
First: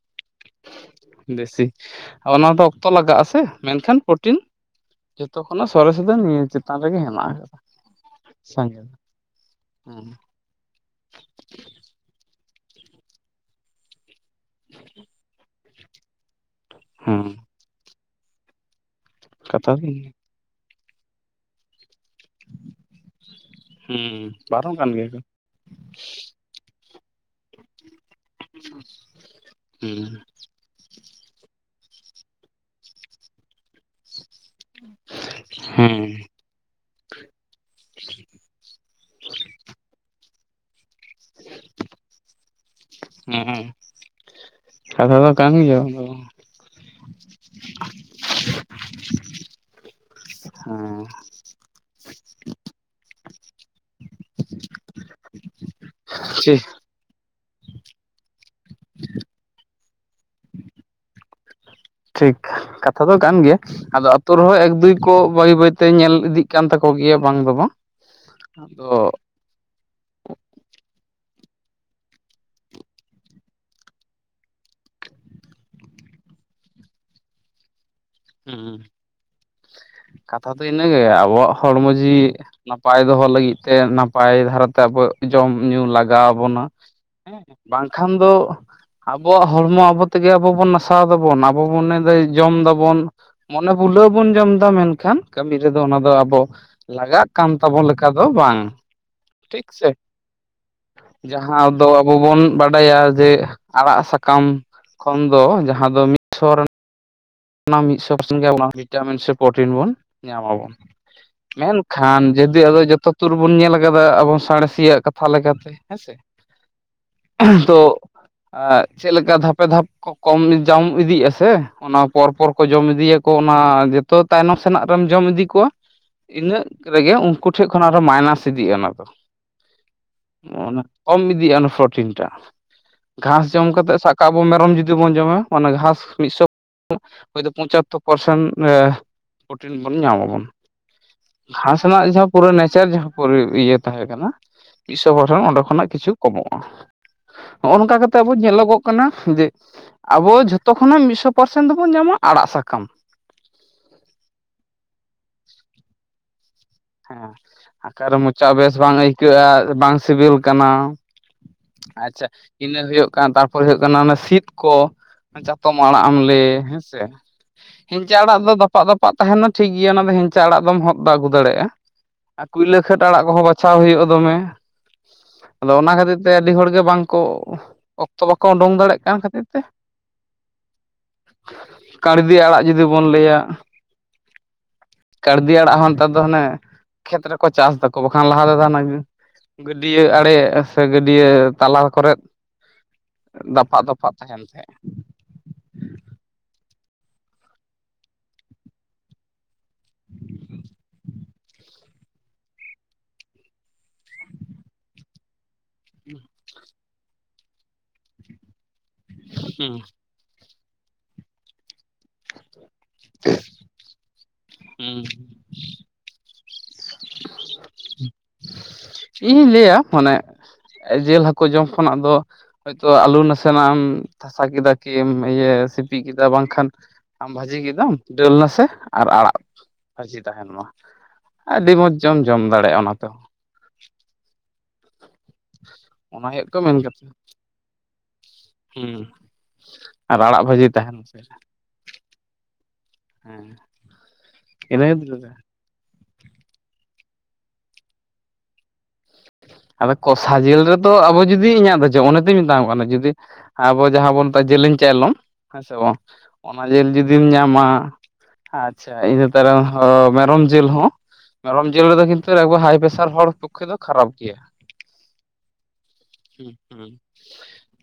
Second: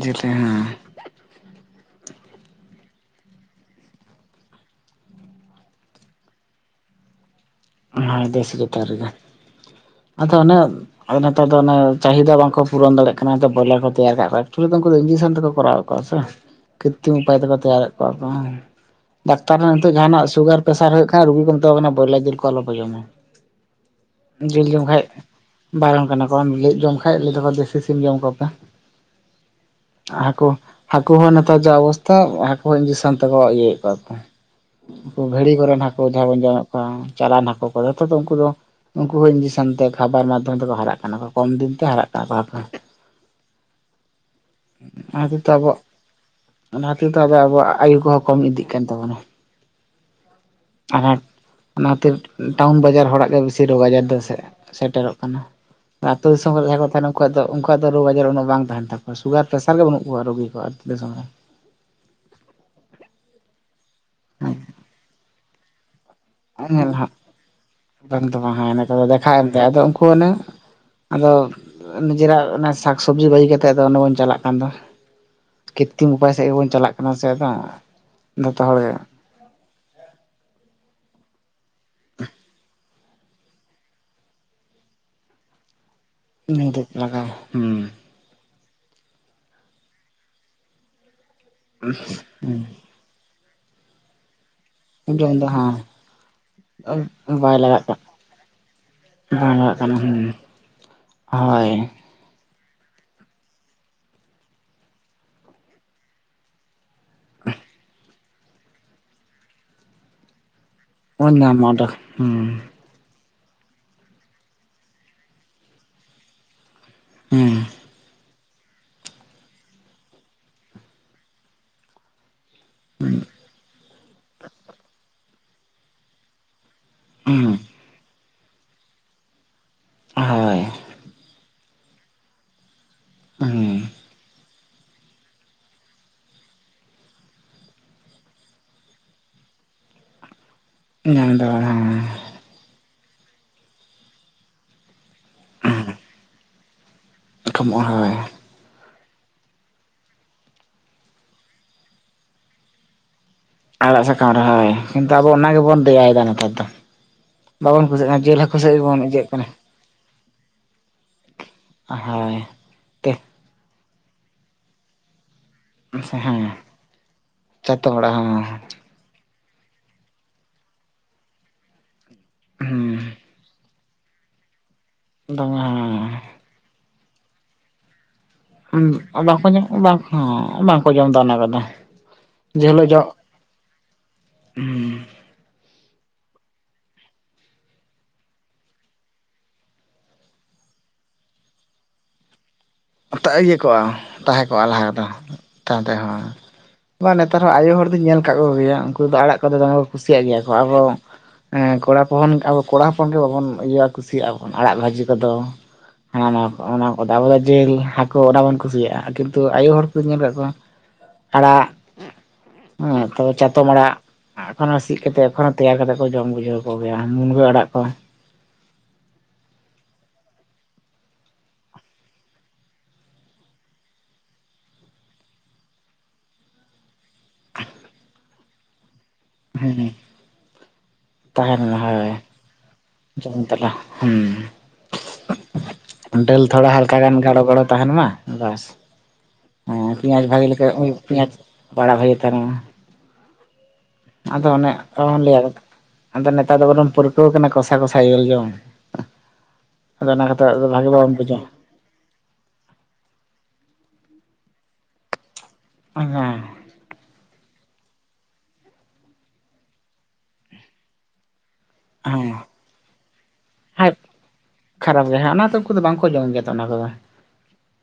ᱡᱮᱛᱮ ᱦᱚᱸ ᱫᱮᱥᱤ ᱚᱱᱟ ᱫᱚ ᱚᱠᱛᱚ ᱞᱟᱜᱟᱜᱼᱟᱥᱮ ᱢᱮᱱᱠᱷᱟᱱ ᱯᱨᱚᱴᱤᱱ ᱡᱚᱛᱚ ᱠᱷᱚᱱᱟᱜ ᱥᱚᱨᱮᱥ ᱫᱚ ᱱᱤᱭᱟᱹ ᱪᱮᱛᱟᱱ ᱨᱮᱜᱮ ᱦᱮᱱᱟᱜᱼᱟ ᱦᱮᱸ ᱫᱮᱥᱤ ᱪᱮᱛᱟᱱ ᱨᱮᱜᱮ ᱦᱮᱸ ᱟᱫᱚ ᱚ ᱚᱱᱮ ᱟᱨ ᱱᱮᱛᱟᱨ ᱫᱚ ᱚᱱᱮ ᱪᱟᱦᱤᱫᱟ ᱵᱟᱝᱠᱚ ᱯᱩᱨᱚᱱ ᱫᱟᱲᱮᱭᱟᱜ ᱠᱟᱱᱟ ᱵᱚᱭᱞᱟᱨ ᱠᱚ ᱛᱮᱭᱟᱨ ᱠᱟᱜ ᱠᱚᱣᱟ ᱮᱠᱪᱩᱞᱤ ᱩᱱᱠᱩ ᱤᱧᱡᱮᱠᱥᱮᱱ ᱛᱮᱠᱚ ᱠᱚᱨᱟᱣᱮᱫ ᱠᱚᱣᱟ ᱥᱮ ᱠᱤᱨᱛᱤᱢ ᱦᱮᱸ ᱩᱯᱟᱭ ᱛᱮᱠᱚ ᱛᱮᱭᱟᱨᱮᱫ ᱠᱚᱣᱟ ᱠᱚ ᱦᱮᱸ ᱰᱟᱠᱛᱟᱨ ᱦᱚᱸ ᱠᱟᱛᱷᱟ ᱫᱚ ᱱᱤᱛᱚᱜ ᱡᱟᱦᱟᱱᱟᱜ ᱥᱩᱜᱟᱨ ᱯᱮᱥᱟᱨ ᱦᱩᱭᱩᱜᱠᱟᱱ ᱨᱩᱜᱤ ᱠᱚ ᱢᱮᱛᱟᱠᱚᱠᱟᱱᱟ ᱵᱚᱭᱞᱟᱨ ᱡᱤᱼᱼ ᱞ ᱠᱚ ᱟᱞᱚᱯᱮ ᱡᱚᱢᱟ ᱦᱮᱸ ᱡᱤᱞ ᱵᱟᱨᱚᱱ ᱡᱚᱢ ᱠᱟᱱ ᱠᱷᱟᱡ ᱜᱮᱭᱟ ᱠᱚ ᱵᱟᱨᱚᱱ ᱠᱟᱱᱟ ᱠᱚ ᱞᱚᱞᱮᱫ ᱡᱚᱢ ᱠᱷᱟᱡ ᱞᱟᱹᱭᱮᱜ-ᱟᱠᱚ ᱫᱮᱥᱤ ᱥᱤᱢ ᱡᱚᱢ ᱠᱚᱯᱮ᱾ ᱦᱟᱠᱩ ᱦᱟᱹᱠᱩ ᱦᱚᱸ ᱱᱮᱛᱟᱨ ᱡᱟ ᱚᱵᱚᱥᱛᱦᱟ ᱦᱟᱠᱩ ᱦᱚᱸ ᱤᱧᱡᱮᱠᱥᱮᱱ ᱛᱮᱠᱚ ᱤᱭᱟᱹᱭᱮᱫ ᱠᱚᱣᱟ ᱠᱚ ᱩᱱᱠᱩ ᱜᱷᱟᱹᱲᱤ ᱠᱚᱨᱮᱱ ᱦᱮᱸ ᱦᱟᱹᱠᱩ ᱡᱟᱦᱟᱸ ᱦᱮᱸ ᱵᱚᱱ ᱡᱚᱢᱮᱫ ᱠᱚᱣᱟ ᱪᱟᱞᱟᱱ ᱦᱟᱹᱠᱩ ᱠᱚ ᱡᱮᱛᱚ ᱫᱚ ᱩᱱᱠᱩ ᱫᱚ ᱩᱱᱠᱩ ᱦᱚᱸ ᱤᱧᱡᱮᱠᱥᱮᱱ ᱛᱮ ᱠᱷᱟᱵᱟᱨ ᱢᱟᱫᱽᱫᱷᱚᱢ ᱛᱮᱠᱚ ᱦᱟᱨᱟᱜ ᱠᱟᱱᱟ ᱠᱚ ᱠᱚᱢ ᱫᱤᱱ ᱛᱮ ᱦᱟᱨᱟᱜ ᱠᱟᱱᱟ ᱠᱚ ᱦᱟᱠᱩ ᱦᱮᱸ ᱠᱟᱛᱷᱟ ᱫᱚ ᱠᱷᱟᱹᱛᱤᱨ ᱛᱮ ᱠᱟᱱ ᱟᱵᱚ ᱜᱮᱭᱟ ᱫᱚ ᱚᱱᱟ ᱠᱷᱟᱹᱛᱤᱨ ᱛᱮ ᱟᱵᱚ ᱣᱟᱜ ᱟᱭᱩ ᱠᱚᱦᱚᱸ ᱠᱚᱢ ᱤᱫᱤᱜ ᱠᱟᱱ ᱛᱟᱵᱚᱱᱟ ᱦᱚᱸ ᱦᱮᱸ ᱟᱨ ᱚᱱᱟᱛᱮ ᱴᱟᱣᱩᱱ ᱵᱟᱡᱟᱨ ᱦᱚᱲᱟᱜ ᱜᱮ ᱵᱮᱥᱤ ᱨᱳᱜᱽ ᱟᱡᱟᱨ ᱫᱚ ᱥᱮᱴᱮᱨᱚᱜ ᱠᱟᱱᱟ ᱟᱛᱩ ᱫᱤᱥᱚᱢ ᱨᱮ ᱴᱷᱤᱠ ᱡᱟᱦᱟᱸᱭ ᱠᱚ ᱛᱟᱦᱮᱱᱟ ᱩᱱᱠᱩᱣᱟᱜ ᱫᱚ ᱩᱱᱠᱩᱣᱟᱜ ᱫᱚ ᱨᱳᱜᱽ ᱟᱡᱟᱨ ᱩᱱᱟᱹᱜ ᱵᱟᱝ ᱛᱟᱦᱮᱱ ᱛᱟᱠᱚᱣᱟ ᱥᱩᱜᱟᱨ ᱯᱮᱥᱟᱨ ᱜᱮ ᱵᱟᱹᱱᱩᱜ ᱠᱚᱣᱟ ᱨᱩᱜᱤ ᱠᱚᱣᱟᱜ. ᱟᱛᱩ ᱥᱚᱢ ᱨᱮ ᱴᱷᱤᱠ ᱠᱟᱛᱷᱟ ᱫᱚ ᱠᱟᱱ ᱜᱮᱭᱟ ᱟᱫᱚ ᱟᱹᱛᱩ ᱨᱮᱦᱚᱸ ᱮᱠ ᱫᱩᱭ ᱠᱚ ᱵᱟᱹᱭ ᱵᱟᱹᱭᱛᱮ ᱧᱮᱞ ᱤᱫᱤᱜ ᱠᱟᱱ ᱧᱮᱞ ᱛᱟᱠᱚ ᱦᱟᱸᱜ ᱜᱮᱭᱟ ᱵᱟᱝ ᱫᱚ ᱵᱟᱝ ᱵᱟᱝ ᱫᱚ ᱵᱟᱝ ᱦᱮᱸ ᱟᱫᱚ ᱱᱤᱛᱚᱜ ᱫᱚ ᱠᱚ ᱫᱮᱠᱷᱟ ᱮᱢᱛᱮ ᱟᱫᱚ ᱩᱱᱠᱩ ᱚᱱᱮᱝ ᱟᱫᱚ ᱱᱤᱡᱮᱨᱟᱜ ᱚᱱᱟ ᱥᱟᱜᱽ ᱥᱟᱡᱤ ᱵᱟᱹᱜᱤ ᱠᱟᱛᱜ ᱟᱫᱚ ᱚᱱᱰᱮ ᱵᱚᱱ ᱪᱟᱞᱟᱜ ᱠᱟᱱ ᱫᱚ ᱠᱤᱛᱛᱤᱱ ᱩᱯᱟᱭ ᱥᱮᱜ ᱜᱮᱵᱚᱱ ᱪᱟᱞᱟᱜ ᱠᱟᱱᱟ ᱥᱮᱸ ᱟᱫᱚ ᱡᱚᱛᱚ ᱦᱸ ᱦᱚᱲ ᱜᱮ ᱠᱟᱛᱷᱟ ᱫᱚ ᱤᱱᱟᱹᱜᱮ ᱟᱵᱚᱣᱟᱜ ᱦᱚᱲᱢᱚ ᱡᱤᱣᱤ ᱱᱟᱯᱟᱭ ᱫᱚᱦᱚ ᱞᱟᱹᱜᱤᱫ ᱛᱮ ᱱᱟᱯᱟᱭ ᱫᱷᱟᱨᱟᱛᱮ ᱟᱵᱚ ᱡᱚᱢ ᱧᱩ ᱞᱟᱠ ᱞᱟᱜᱟᱣ ᱵᱚᱱᱟ ᱱᱤᱨᱟᱹᱜ ᱞᱟᱜᱟᱣ ᱦᱮᱸ ᱵᱟᱝᱠᱷᱟᱱ ᱫᱚ ᱟᱵᱚᱣᱟᱜ ᱦᱚᱲᱢᱚ ᱟᱵᱚ ᱛᱮᱜᱮ ᱟᱵᱚ ᱵᱚᱱ ᱱᱟᱥᱟᱣ ᱫᱟᱵᱚᱱ ᱟᱵᱚ ᱵᱚᱱ ᱢᱚᱱᱮᱫᱟ ᱡᱚᱢ ᱦᱩᱸ ᱫᱟᱵᱚᱱ ᱢᱚᱱᱮ ᱵᱩᱞᱟᱹᱣ ᱵᱚᱱ ᱡᱚᱢ ᱮᱫᱟ ᱢᱮᱱᱠᱷ ᱠᱷᱟᱱ ᱡᱚᱢ ᱫᱚ ᱠᱟᱹᱢᱤ ᱨᱮᱫᱚ ᱦᱟᱸ ᱚᱱᱟ ᱫᱚ ᱟᱵᱚ ᱞᱟᱜᱟᱜ ᱠᱟᱱ ᱵᱟᱭ ᱛᱟᱵᱚᱱ ᱞᱟᱜᱟᱜ ᱞᱮᱠᱟ ᱫᱚ ᱵᱟᱝ ᱵᱟᱝ ᱴᱷᱤᱠ ᱞᱟᱜᱟᱜ ᱥᱮ ᱠᱟᱱᱟ ᱦᱩᱸ ᱡᱟᱦᱟᱸ ᱦᱳᱭ ᱫᱚ ᱟᱵᱚ ᱵᱚᱱ ᱵᱟᱰᱟᱭᱟ ᱡᱮ ᱟᱲᱟᱜ ᱥᱟᱠᱟᱢ ᱠᱷᱚᱱ ᱫᱚ ᱡᱟᱦᱟᱸ ᱫᱚ ᱢᱤᱫ ᱥᱚ [unintelligible] ᱚᱱᱟ ᱢᱤᱫᱥᱚ ᱯᱟᱨᱥᱮᱱ ᱜᱮ ᱵᱷᱤᱴᱟᱢᱤᱱ ᱥᱮ ᱯᱨᱚᱴᱤᱱ ᱵᱚᱱ ᱧᱟᱢᱟ ᱵᱚᱱ ᱵᱚᱱ ᱧᱟᱢᱟ ᱚᱸᱰᱮ ᱢᱮᱱᱠᱷᱟᱱ ᱦᱩᱸ ᱡᱩᱫᱤ ᱟᱫᱚ ᱡᱚᱛᱚ ᱛᱩᱨ ᱵᱚᱱ ᱧᱮᱞ ᱠᱟᱫᱟ ᱟᱵᱚ ᱥᱟᱬᱮᱥᱤᱭᱟᱜ ᱠᱟᱛᱷᱟ ᱞᱮᱠᱟᱛᱮ ᱦᱮᱸᱥᱮ ᱦᱩᱸ ᱛᱚ ᱪᱮᱫᱞᱮᱠᱟ ᱫᱷᱟᱯᱮ ᱫᱷᱟᱯ ᱠᱚ ᱠᱚᱢ ᱡᱚᱢ ᱤᱫᱤᱭᱮᱜᱼᱟ ᱥᱮ ᱚᱱᱟ ᱯᱚᱨᱯᱚᱨ ᱠᱚ ᱡᱚᱢ ᱤᱫᱤᱭᱟᱠᱚ ᱚᱱᱟ ᱡᱚᱛᱚ ᱛᱟᱭᱱᱚᱢ ᱥᱮᱱᱟᱜ ᱨᱮᱢ ᱡᱚᱢ ᱤᱫᱤ ᱠᱚᱣᱟ ᱤᱱᱟᱹᱜ ᱨᱮᱜᱮ ᱩᱱᱠᱩ ᱦᱩᱸ ᱴᱷᱮᱱ ᱠᱷᱚᱱ ᱟᱨᱚ ᱢᱟᱭᱱᱟᱥ ᱤᱫᱤᱜᱼᱟ ᱚᱱᱟ ᱦᱳᱭ ᱫᱚ ᱠᱚᱢ ᱤᱫᱤᱜ-ᱟ ᱚᱱᱟ ᱯᱨᱚᱴᱤᱱᱴᱟ ᱜᱷᱟᱸᱥ ᱡᱚᱢ ᱦᱩᱸ ᱠᱟᱛᱮᱜ ᱥᱟᱵ᱾ ᱠᱟ ᱟᱵᱚ ᱢᱮᱨᱚᱢ ᱡᱩᱫᱤ ᱵᱚᱱ ᱡᱚᱢᱟ ᱚᱱᱟ ᱜᱷᱟᱸᱥ ᱢᱤᱜᱥᱚ᱾ ᱦᱚᱭᱛᱚ ᱯᱚᱪᱟᱛᱛᱳᱨ ᱯᱟᱨᱥᱮᱱᱴ ᱮᱸ ᱯᱨᱚᱴᱤᱱ ᱵᱚᱱ ᱧᱟᱢᱟᱵᱚᱱ᱾ ᱧᱟᱢ ᱫᱚ ᱜᱷᱟᱸᱥ ᱨᱮᱱᱟᱜ ᱡᱚᱵᱽ᱾ ᱯᱩᱨᱟᱹ ᱱᱮᱪᱟᱨ ᱡᱟᱦᱟᱸ ᱯᱩᱨ ᱤᱭᱟᱹ ᱛᱟᱦᱮᱸ ᱠᱟᱱᱟ ᱢᱤᱫ ᱥᱚ ᱜᱚᱴᱟᱱ ᱚᱸᱰᱮ ᱠᱷᱚᱱᱟᱜ ᱠᱤᱪᱷᱩ ᱠᱚᱢᱚᱜ-ᱟ᱾ ᱦᱚᱸᱜ-ᱚ ᱠᱚᱢᱚᱜᱼᱟ ᱱᱚᱝᱠᱟ ᱦᱳᱭ ᱠᱟᱛᱮ ᱟᱵᱚ ᱧᱮᱞᱚᱜᱚᱜ ᱠᱟᱱᱟ ᱡᱮ ᱟᱵᱚ ᱡᱷᱚᱛᱚ ᱠᱷᱚᱱᱟᱜ ᱢᱤᱫ ᱥᱚ᱾ ᱯᱟᱨᱥᱮᱱ ᱫᱚᱵᱚᱱ ᱧᱟᱢᱟ ᱟᱲᱟᱜ ᱥᱟᱠᱟᱢ᱾ ᱟᱲᱟᱜ ᱥᱟᱠᱟᱢ ᱨᱮ ᱦᱳᱭ, ᱠᱤᱱᱛᱩ ᱟᱵᱚ ᱚᱱᱟ ᱜᱮᱵᱚᱱ ᱫᱮᱭᱟᱭᱮᱫᱟ ᱱᱮᱛᱟᱨ ᱫᱚ᱾ ᱦᱮᱸ ᱵᱟᱵᱚᱱ ᱠᱩᱥᱤᱜ ᱟᱠᱟᱨᱮ ᱠᱟᱱᱟ ᱡᱤᱞ ᱢᱚᱪᱟ ᱦᱟᱹᱠᱩ ᱵᱮᱥ ᱥᱮᱫ ᱵᱟᱝ ᱜᱮᱵᱚᱱ ᱤᱭᱟᱹᱜ ᱠᱟᱱᱟ ᱟᱹᱭᱠᱟᱹᱜ-ᱟ ᱵᱟᱝ ᱥᱤᱵᱤᱞ ᱠᱟᱱᱟ᱾ ᱟᱪᱪᱷᱟ ᱦᱮᱸ᱾ ᱤᱱᱟᱹ ᱦᱩᱭᱩᱜ ᱠᱟᱱᱟ, ᱛᱟᱨᱯᱚᱨ ᱦᱩᱭᱩᱜ ᱠᱟᱱᱟ ᱚᱱᱟ ᱥᱤᱛ ᱠᱚ᱾ ᱪᱟᱛᱚᱢ ᱟᱲᱟᱜ ᱮᱢ ᱞᱟᱹᱭ ᱦᱮᱸ ᱦᱮᱸᱥᱮ, ᱡᱚᱛᱚ ᱦᱮᱸᱪᱟᱹ ᱦᱚᱲᱟᱜ ᱟᱲᱟᱜ ᱦᱚᱸ ᱫᱚ ᱫᱟᱯᱟᱜ ᱫᱟᱯ ᱯᱟᱜ ᱛᱟᱸᱦᱮᱱᱟ ᱴᱷᱤᱠ ᱜᱮᱭᱟ ᱚᱱᱟ ᱫᱚ ᱦᱮᱸᱪᱟ ᱟᱲᱟᱜ ᱫᱚᱢ ᱦᱚᱫ ᱟᱹᱜᱩ ᱫᱟᱲᱮᱭᱟᱜ-ᱟ᱾ ᱟᱨ ᱠᱩᱭᱞᱟᱹ ᱦᱩᱸ ᱠᱷᱟᱴ ᱟᱲᱟᱜ ᱠᱚᱦᱚᱸ ᱵᱟᱪᱷᱟᱣ ᱦᱩᱭᱩᱜᱼ-ᱟ ᱫᱚᱢᱮ ᱟᱫᱚ ᱚᱱᱟ ᱫᱚᱢᱮ ᱠᱷᱟᱹᱛᱤᱨ ᱛᱮ᱾ ᱟᱹᱰᱤ ᱦᱚᱲ ᱜᱮ ᱵᱟᱝᱠᱚ ᱚᱠᱛᱚ ᱵᱟᱠᱚ ᱩᱸᱰᱩᱝ ᱦᱩᱸ ᱚᱱᱟ ᱠᱚᱫᱚ ᱵᱟᱝ, ᱦᱮᱸ ᱵᱟᱝᱠᱚ ᱡᱚᱢᱫᱟ ᱚᱱᱟ ᱠᱚᱫᱚ᱾ ᱠᱟᱬᱵᱤ ᱟᱲᱟᱜ ᱡᱮ ᱡᱩᱫᱤ ᱦᱤᱞᱳᱜ ᱡᱚᱜ ᱵᱚᱱ ᱞᱟᱹᱭᱟ, ᱠᱟᱬᱵᱤ ᱟᱲᱟᱜ ᱦᱚᱸ ᱱᱮᱛᱟᱨ ᱫᱚ ᱦᱟᱱᱮ ᱠᱷᱮᱛ ᱨᱮᱠᱚ ᱪᱟᱥᱫᱟᱠᱚ ᱵᱟᱠᱷᱟᱱ ᱞᱟᱦᱟ ᱛᱮᱫᱚ ᱚᱱᱟᱜᱮ᱾ ᱜᱟᱹᱰᱭᱟᱹ ᱟᱲᱮ ᱥᱮ ᱜᱟᱹᱰᱭᱟᱹ ᱛᱟᱞᱟ ᱠᱚᱨᱮᱫ᱾ ᱚᱛᱟ ᱤᱭᱟᱹ ᱫᱟᱯᱟᱜ ᱠᱚᱜ-ᱟ ᱫᱟᱯᱟᱜ ᱛᱟᱦᱮᱱ ᱛᱟᱦᱮᱸ ᱠᱚᱜ-ᱟ ᱛᱟᱦᱮᱸᱫ ᱞᱟᱦᱟ ᱫᱚ ᱛᱟᱭᱚᱢ ᱛᱮᱦᱚᱸ᱾ ᱵᱟ ᱱᱮᱛᱟᱨ ᱦᱚᱸ ᱟᱭᱳ ᱦᱚᱲ ᱫᱚᱧ ᱧᱮᱞ ᱟᱠᱟᱫ ᱠᱚᱜᱮᱭᱟ ᱩᱝᱠᱩ ᱫᱚ ᱟᱲᱟᱜ ᱠᱚᱫᱚ ᱫᱚᱢᱮ ᱠᱚ ᱠᱩᱥᱤᱭᱟᱜ ᱜᱮᱭᱟ ᱠᱚ ᱟᱵᱚ᱾ ᱦᱮᱸ ᱠᱚᱲᱟ ᱦᱚᱯᱚᱱ ᱟᱵᱚ ᱠᱚᱲᱟ ᱦᱚᱯᱚᱱ ᱜᱮ ᱵᱟᱵᱚᱱ ᱤᱭᱟᱹ ᱠᱩᱥᱤᱭᱟᱜ-ᱟ ᱵᱚᱱ ᱟᱲᱟᱜ ᱵᱷᱟᱹᱡᱤ ᱠᱚᱫᱚ᱾ ᱦᱮᱸ ᱚᱱᱟ ᱠᱚ, ᱚᱱᱟ ᱠᱚ ᱫᱚ ᱟᱵᱚ ᱡᱤᱞ ᱦᱟᱹᱠᱩ ᱚᱱᱟ ᱵᱚᱱ ᱠᱩᱥᱤᱭᱟᱜ-ᱟ ᱠᱤᱱᱛᱩ ᱟᱭᱳ ᱦᱩᱸ ᱦᱚᱲ ᱠᱚᱧ ᱧᱮᱞ ᱠᱟᱫ ᱠᱚᱣᱟ ᱟᱲᱟᱜ᱾ ᱦᱮᱸ, ᱛᱚ ᱪᱟᱛᱚᱢ ᱟᱲᱟᱜ ᱮᱠᱷᱚᱱᱚ ᱥᱤᱜ ᱦᱩᱸ ᱠᱟᱛᱮᱜ ᱮᱠᱷᱚᱱ ᱛᱮᱭᱟᱨ ᱠᱟᱛᱮᱫ ᱠᱚ ᱡᱚᱢ ᱵᱩᱡᱷᱟᱹᱣ ᱠᱚᱜᱮᱭᱟ ᱢᱩᱱᱜᱟᱹ ᱟᱲᱟᱜ ᱠᱚ᱾ ᱤᱧᱤᱧ ᱞᱟᱹᱭᱟ ᱢᱟᱱᱮ ᱡᱤᱞ ᱦᱟᱹᱠᱩ ᱡᱚᱢ ᱠᱷᱚᱱᱟᱜ ᱫᱚ᱾ ᱦᱚᱳᱭᱛᱳ ᱟᱹᱞᱩ ᱱᱟᱥᱮᱱᱟᱜ ᱮᱢ ᱛᱷᱟᱥᱟ ᱠᱮᱫᱟ ᱠᱤᱢ ᱤᱭᱟᱹ ᱥᱤᱯᱤ ᱠᱮᱫᱟ ᱵᱟᱝᱠᱷᱟᱱ ᱟᱢ ᱵᱷᱟᱹᱡᱤ ᱠᱮᱫᱟᱢ ᱫᱟᱹᱞ ᱨᱟᱥᱮ ᱟᱨ ᱟᱲᱟᱜ ᱦᱮᱸ ᱵᱷᱟᱹᱡᱤ ᱛᱟᱸᱦᱮᱱ ᱢᱟ, ᱛᱟᱦᱮᱱ ᱟᱹᱰᱤ ᱢᱚᱡᱽ ᱡᱚᱢ ᱫᱟᱲᱮᱭᱟᱜ-ᱟ ᱚᱱᱟ ᱛᱮᱦᱚᱸ᱾ ᱠᱟᱫᱟ ᱦᱩᱸ᱾ ᱚᱱᱟ ᱫᱟᱹᱞ ᱦᱩᱭᱩᱜ ᱠᱚ ᱛᱷᱚᱲᱟ ᱢᱮᱱ ᱦᱟᱞᱠᱟ ᱠᱟᱛᱷᱟ ᱜᱟᱱ ᱜᱟᱲᱚ ᱜᱟᱲᱚ ᱛᱟᱸᱦᱮᱱ ᱢᱟ ᱵᱟᱥ᱾ ᱦᱮᱸ ᱦᱮᱸ ᱟᱨ ᱯᱮᱸᱭᱟᱡᱽ ᱵᱷᱟᱜᱮ ᱟᱲᱟᱜ ᱵᱷᱟᱹᱡᱤ ᱞᱮᱠᱟᱱ ᱛᱟᱦᱮᱱᱟ ᱥᱮ ᱯᱮᱸᱭᱟᱡ ᱵᱟᱲᱟ ᱵᱷᱟᱜᱮ ᱛᱟᱨᱟ [inaudible] ᱦᱮᱸ᱾ ᱟᱫᱚ ᱚᱱᱮ ᱤᱱᱟᱹ ᱟᱞᱚᱢ ᱞᱟᱹᱭᱟ᱾ ᱟᱫᱚ ᱱᱮᱛᱟᱨ ᱫᱚ ᱵᱚᱨᱚᱢ ᱯᱚᱨᱠᱟᱹᱣ ᱠᱟᱱᱟ ᱠᱚᱥᱟ ᱠᱚᱥᱟ ᱡᱮᱞ ᱡᱚᱢ᱾ ᱟᱫᱚ ᱚᱱᱟ ᱠᱚᱥᱟ ᱠᱟᱛᱮ ᱡᱤᱞ ᱵᱷᱟᱜᱤ ᱨᱮᱛᱚ ᱵᱟᱵᱚᱱ ᱟᱵᱚ ᱵᱩᱡᱟ ᱡᱩᱫᱤ ᱤᱧᱟᱹᱜ ᱫᱚ ᱡᱮ ᱛᱮᱤᱧ ᱢᱮᱛᱟᱢ ᱠᱟᱱᱟ ᱡᱩᱫᱤ ᱟᱵᱚ ᱡᱟᱦᱟᱸ ᱵᱚᱱ ᱢᱮᱛᱟᱜᱼᱟ ᱡᱮᱞᱮᱧ ᱪᱟᱭᱞᱚᱢ᱾ ᱦᱮᱸᱥᱮ ᱵᱟᱝ? ᱦᱮᱸ ᱦᱮᱸ ᱚᱱᱟ ᱡᱤᱞ ᱡᱩᱫᱤᱢ ᱧᱟᱢᱟ ᱟᱪᱪᱷᱟ ᱤᱱᱟᱹ ᱛᱟᱭᱚᱢ ᱦᱚᱸ ᱢᱮᱨᱚᱢ ᱡᱤᱞ ᱦᱚᱸ ᱢᱮᱨᱚᱢ ᱡᱤᱞ ᱨᱮᱫᱚ ᱠᱤᱱᱛᱩ ᱮᱠ ᱦᱟᱭ ᱯᱮᱥᱟᱨ ᱦᱚᱲ ᱯᱚᱠᱠᱷᱮ ᱫᱚ ᱦᱮᱸ ᱠᱷᱟᱨᱟᱯ ᱩ ᱠᱷᱟᱨᱟᱯ ᱜᱮ ᱦᱮᱸ ᱚᱱᱟ ᱫᱚ ᱩᱱᱠᱩ ᱫᱚ ᱵᱟᱝᱠᱚ ᱡᱚᱢ ᱜᱮᱭᱟ ᱛᱚ ᱚᱱᱟ ᱠᱚᱫᱚ ᱦᱩᱸ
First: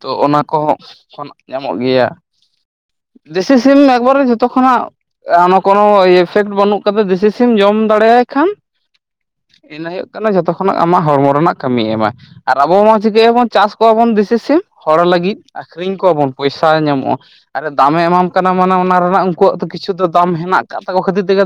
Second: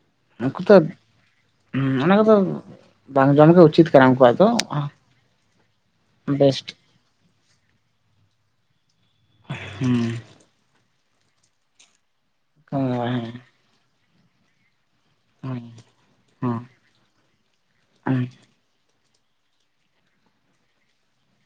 ᱛᱚ ᱚᱱᱟ ᱩᱱᱠᱩ ᱠᱚ ᱫᱚ ᱠᱷᱟᱱ ᱧᱟᱢᱚᱜ ᱜᱮᱭᱟ ᱚᱱᱟ ᱠᱚᱫᱚ ᱵᱟᱝ ᱡᱚᱢ ᱫᱮᱥᱤ ᱜᱮ ᱥᱤᱢ ᱩᱪᱤᱛ ᱠᱟᱱᱟ ᱮᱠᱵᱟᱨ ᱩᱱᱠᱩᱣᱟᱜ ᱡᱚᱛᱚ ᱫᱚ ᱠᱷᱚᱱᱟᱜ [inaudible] ᱠᱚᱱᱚ ᱮᱯᱷᱮᱠᱴ ᱵᱮᱥᱴ ᱵᱟᱹᱱᱩᱜ ᱫᱮᱥᱤ ᱥᱤᱢ ᱡᱚᱢ ᱫᱟᱲᱮᱭᱟᱭ ᱠᱷᱟᱱ ᱤᱱᱟᱹ ᱦᱩᱸ ᱦᱩᱭᱩᱜ ᱠᱟᱱᱟ ᱡᱚᱛᱚ ᱠᱷᱚᱱᱟᱜ ᱟᱢᱟᱜ ᱦᱚᱲᱢᱚ ᱨᱮᱱᱟᱜ ᱠᱟᱹᱢᱤᱭ ᱮᱢᱟᱭ ᱟᱨ ᱟᱵᱚ ᱦᱮᱸ ᱢᱟ ᱪᱤᱠᱟᱹᱭᱟᱵᱚᱱ ᱪᱟᱥ ᱠᱚᱣᱟ ᱵᱚᱱ ᱫᱤᱥ ᱥᱤᱢ ᱦᱚᱲ ᱞᱟᱹᱜᱤᱫ᱾ ᱦᱮᱸ ᱟᱠᱷᱨᱤᱧ ᱠᱚᱣᱟ ᱵᱚᱱ ᱦᱮᱸ ᱯᱚᱭᱥᱟ ᱧᱟᱢᱚᱜᱼᱟ ᱟᱨᱮ ᱫᱟᱢᱮ ᱮᱢᱟᱢ ᱠᱟᱱᱟ᱾ ᱢᱟᱱᱮ ᱚᱱᱟ ᱨᱮᱱᱟᱜ ᱩᱱᱠᱩᱣᱟᱜ ᱫᱚ ᱠᱤᱪᱷᱩ ᱫᱚ ᱫᱟᱢ ᱦᱮᱱᱟᱜ ᱟᱠᱟ ᱛᱟᱠᱚ ᱠᱷᱟᱹᱛᱤᱨ ᱛᱮᱜᱮ